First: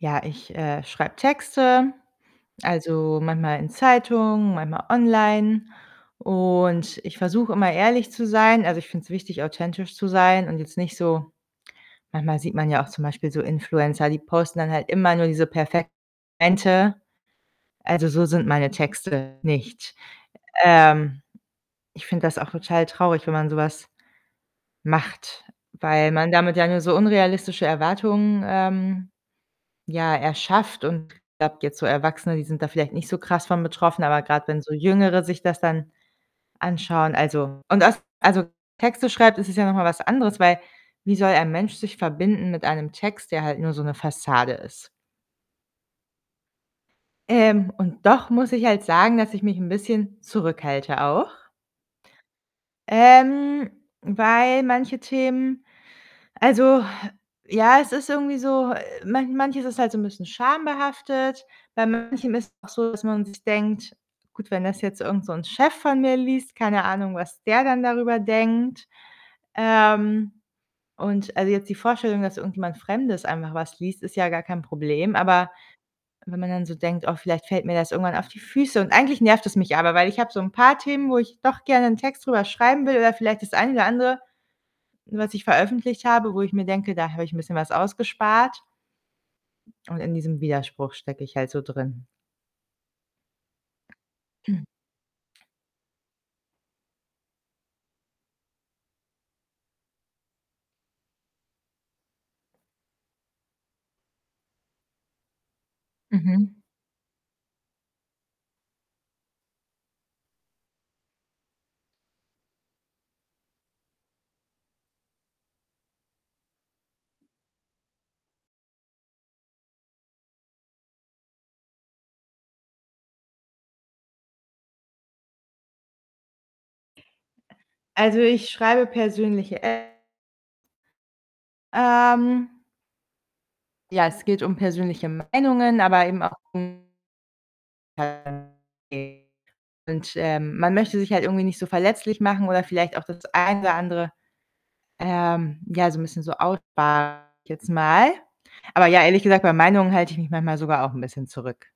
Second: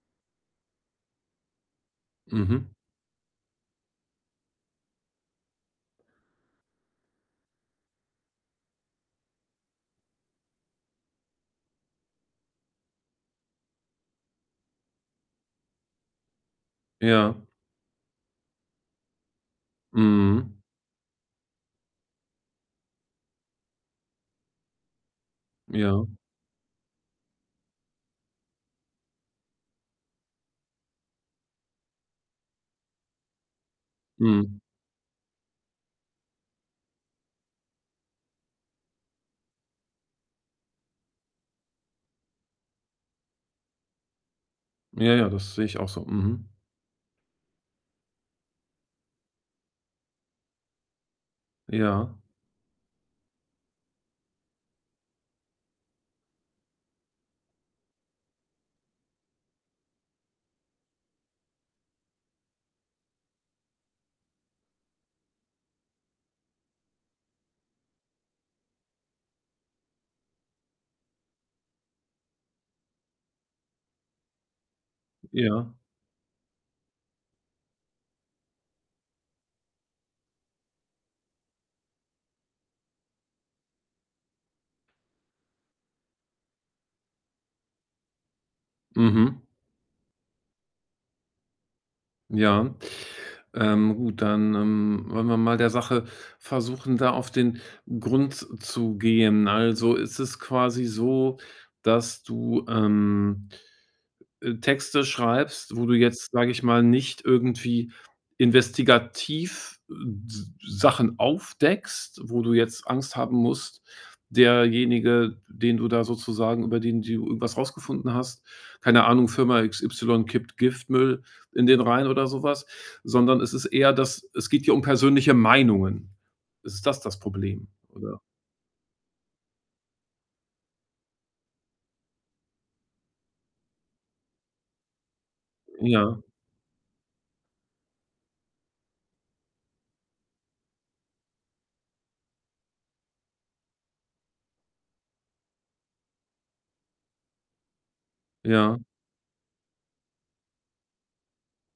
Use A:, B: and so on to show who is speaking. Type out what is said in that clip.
A: Ja, ich, äh, schreibe Texte,
B: Mhm.
A: also, manchmal in Zeitungen, manchmal online, und ich versuche immer ehrlich zu sein. Also, ich finde es wichtig, authentisch zu sein und jetzt nicht so Manchmal sieht man ja auch zum Beispiel so Influencer, die posten dann halt immer nur diese perfekten Momente.
B: Ja.
A: Also, so sind meine Texte nicht.
B: Mhm.
A: Ähm, ich finde das auch total traurig, wenn man so was macht,
B: Ja.
A: weil man damit ja nur so unrealistische Erwartungen, ähm, ja, erschafft. Und ich glaube jetzt so Erwachsene, die sind da vielleicht nicht so krass von betroffen, aber grad
B: Mhm.
A: wenn so Jüngere sich das dann anschauen, also und aus also, Texte schreibt, ist es ja noch mal was anderes, weil wie soll ein Mensch sich verbinden mit einem Text, der halt nur so 'ne Fassade ist?
B: Ja, ja, das sehe ich auch so, mhm.
A: Ähm, und doch muss ich halt sagen, dass ich mich 'n bisschen zurückhalte auch.
B: Ja.
A: Ähm, weil manche Themen Also, ja, es ist irgendwie so, manch manches ist halt so 'n bisschen schambehaftet. Bei manchem ist es auch so, dass man sich denkt: „Gut, wenn das jetzt irgend so 'n Chef von mir liest, keine Ahnung, was der dann darüber denkt?“ Ähm, und also, jetzt die Vorstellung, dass irgendjemand Fremdes einfach was liest, ist ja gar kein Problem, aber
B: Ja.
A: wenn man dann so denkt: „Oh, vielleicht fällt mir das irgendwann auf die Füße.“ Und eigentlich nervt es mich aber, weil ich habe so 'n paar Themen, wo ich doch gerne 'n Text drüber schreiben will oder vielleicht das eine oder andere, was ich veröffentlicht habe, wo ich mir denke, da habe ich 'n bisschen was ausgespart.
B: Mhm.
A: Und in diesem Widerspruch stecke ich halt so drin.
B: Ja. Ähm, gut, dann, ähm, wollen wir mal der Sache versuchen, da auf den Grund zu gehen. Also, ist es quasi so, dass du, ähm, äh, Texte schreibst, wo du jetzt, sage
A: Mhm.
B: ich mal, nicht irgendwie investigativ Sachen aufdeckst, wo du jetzt Angst haben musst, derjenige, den du da sozusagen über den du irgendwas rausgefunden hast, keine Ahnung, „Firma XY kippt Giftmüll in den Rhein“ oder so was, sondern es ist eher, dass es geht hier um persönliche Meinungen. Ist es das das Problem, oder?
A: Also, ich schreibe persönliche, äh Ähm ja, es geht um persönliche Meinungen, aber
B: Ja.
A: eben auch um [unintelligible] Und, ähm, man möchte sich halt irgendwie nicht so verletzlich machen oder vielleicht auch das eine oder andere, ähm, ja, so 'n bisschen so aussparen, sage ich jetzt mal.
B: Ja.
A: Aber ja, ehrlich gesagt, bei Meinungen halte ich mich manchmal sogar auch 'n bisschen zurück.